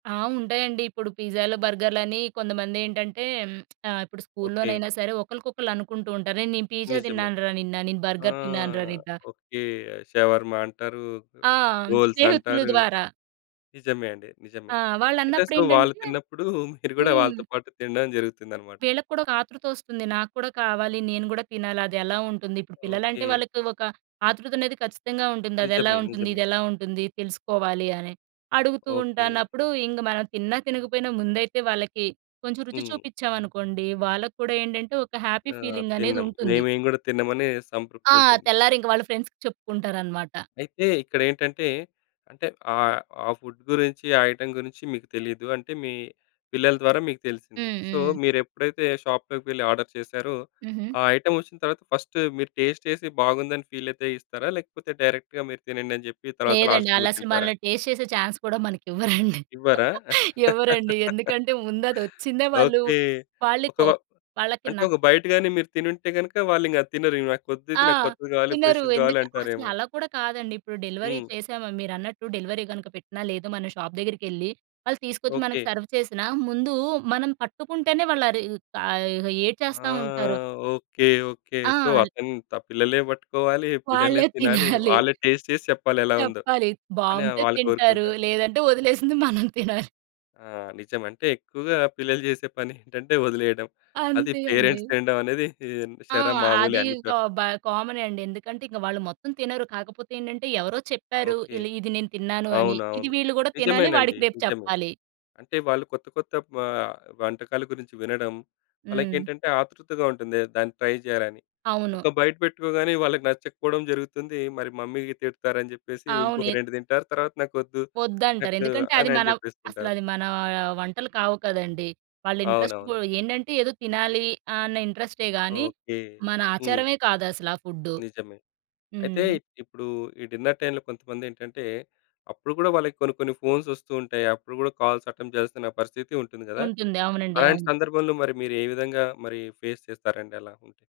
ఆ! ఉంటాయండి ఇప్పుడు పిజ్జాలు బర్గర్‌లు అని కొంతమందేంటంటే, ఇప్పుడు ఓకే. స్కూల్లోనైనా సరే ఒకళ్ళకొకళ్ళు అనుకుంటూ ఉంటారు. "అరే! నేను పీజ్జా నిజమే. తిన్నాను రా నిన్న. నేను ఆ! బర్గర్ తిన్నాను రా నిన్న". ఓకే. షవర్మ అంటారు, ఆ! స్నేహితుల రోల్సంటారు. ద్వారా. నిజమే అండి. నిజమే. ఆ! అయితే అసలు వాళ్ళు వాళ్ళన్నప్పుడేంటంటే తిన్నప్పుడూ, మీరు గూడా వాళ్ళతో హ్మ్. పాటు తినడం జరుగుతుందనమాట. వీళ్ళకి కూడా ఒక ఆతృతొస్తుంది. నాకు కూడా కావాలి. నేను గూడా తినాలి అదెలా ఉంటుంది. ఇప్పుడు పిల్లలంటే ఓకే. వాళ్ళకి ఒక ఆతృతనేది ఖచ్చితంగా ఉంటుంది. అదెలా నిజమే, ఉంటుంది. నిజమే. ఇదెలా ఉంటుంది తెలుసుకోవాలి అని. అడుగుతూ ఓకే. ఉంటానప్పుడు ఇంగ మనం తిన్నా, తినకపోయినా ముందైతే వాళ్ళకి కొంచెం రుచి హ్మ్. చూపిచ్చామనుకోండి, వాళ్ళకి కూడా ఏంటంటే ఒక హ్యాపీ ఆ! ఫీలింగనేది తిన్నాం. మే ఉంటుంది. మేం గూడా తిన్నమని ఆ! సంతృప్తుంటుంది. తెల్లారింక వాళ్ళ ఫ్రెండ్స్‌కి చెప్పుకుంటారనమాట. అయితే ఇక్కడేంటంటే అంటే ఆహ్, ఆ ఫుడ్ గురించి, ఆ ఐటెమ్ గురించి మీకు తెలీదు. అంటే మీ పిల్లల ద్వారా మీకు తెలిసింది. హ్మ్, సో హ్మ్. మీరెప్పుడైతే షాప్‌లోకెళ్ళి ఆర్డర్ చేసారో, హుహు. ఆ ఐటెమొచ్చిన తరువాత ఫస్ట్ మీరు టేస్ట్ చేసి బాగుందని ఫీలయితే ఇస్తారా? లేకపోతే డైరెక్ట్‌గా "మీరు తినండి" అని జెప్పి తర్వాత లేదండి లాస్ట్‌లో మీరు ఆళ్ళసలు తింటారా? మనల్ని టేస్ట్ చేసే చాన్స్ కూడా మనకివ్వరండి. ఇవ్వరా? ఇవ్వరండి ఎందుకంటే ముందది వచ్చిందే వాళ్ళు ఓకే. ఒక వాళ్ళికో వ వాళ్ళకి అంటే న ఒక బైట్ గాని మీరు తినుంటే గనుక వాళ్ళింగది తినరు. నాకొద్దిది. ఆ! నాకు కొత్తది కావాలి, తినరు ఫ్రెష్‌ది కావాలి ఎందుక్ అంటారేమో. అసలలా కూడా కాదండి ఇప్పుడు డెలివరీ హ్మ్. చేసామా మీరన్నట్టు. డెలివరీ గనుక పెట్టినా లేదు మన షాప్ దగ్గరికెళ్లి వాళ్ళు తీసుకొచ్చి, ఓకే. మనకి సర్వ్ చేసినా ముందు మనం పట్టుకుంటేనే వాళ్ళు అరి ఆహ్, ఇహ! ఆ! ఏడ్చేస్తా ఉంటారు. Okay, okay. ఆ! సో ల్ అతను త పిల్లలే పట్టుకోవాలి, పిల్లలే వాళ్ళే తినాలి. తినాలి. వాళ్ళే టేస్ట్ చేసి చెప్పాలి ఎలా ఉందో, చెప్పాలి. అని బావుంటే వాళ్ళు తింటారు. కోరుకుంటారు. లేదంటే వదిలేసింది మనం తినాలి. ఆ! నిజం. అంటే ఎక్కువగా పిల్లలు జేసే పనేంటంటే వదిలేయడం. అది అంతే అండి. పేరెంట్స్ తినడమనేది ఆ! షర మామూలే అది అన్ని ఇంకా చోట్ల. బ కామనే అండి. ఎందుకంటే ఇక వాళ్ళు మొత్తం తినరు. కాకపోతే ఏంటంటే ఎవరో చెప్పారు. ఓకే. ఈళ్ళు "ఇది నేను తిన్నాను" అని. ఇది అవునవును. వీళ్ళు గూడా తినాలి నిజమేనండి. వాడికి రేపు నిజమే. చెప్పాలి. అంటే వాళ్ళు కొత్త కొత్త పా ఆహ్, వంటకాల గురించి వినడం. హ్మ్. వాళ్ళకేంటంటే, ఆతృతగా ఉంటుంది ఏ దాన్ని ట్రై జేయాలని. అవును. ఒక బైట్ పెట్టుకోగానే వాళ్ళకి నచ్చకపోవడం జరుగుతుంది. మరి మమ్మీ తిడతారని జెప్పేసి, అవును. ఇంకొక ఎత్ 2 తింటారు తర్వాత నాకొద్దు. వద్దంటారు. నాకు ఎందుకంటే అది అనని మనవ్ జేప్పేస్తుంటారు. అసలది మన వంటలు కావు కదండీ. వాళ్ళ ఇంట్రెస్ట్ పో అవునవును. ఏందంటే ఏదో తినాలీ. అన్న ఇంట్రస్టే గాని ఓకే. మన హ్మ్. ఆచారమే కాదసల ఆ ఫుడ్డు. నిజమే. అయితే హ్మ్. ఇప్పుడు ఈ డిన్నర్ టైమ్‌లో కొంతమందేంటంటే, అప్పుడు కూడా వాళ్ళకి కొన్ని కొన్ని ఫోన్స్ వస్తూ ఉంటాయి. అప్పుడు కూడా కాల్స్ అటెంప్ట్ జేయాల్సిన పరిస్థితి ఉంటుంది గదా! ఉంటుంది. అవునండి. అలాంటి అవును. సందర్భంలో మరి మీరు ఏ విధంగా మరి ఫేస్ చేస్తారండి అలా ఉంటే?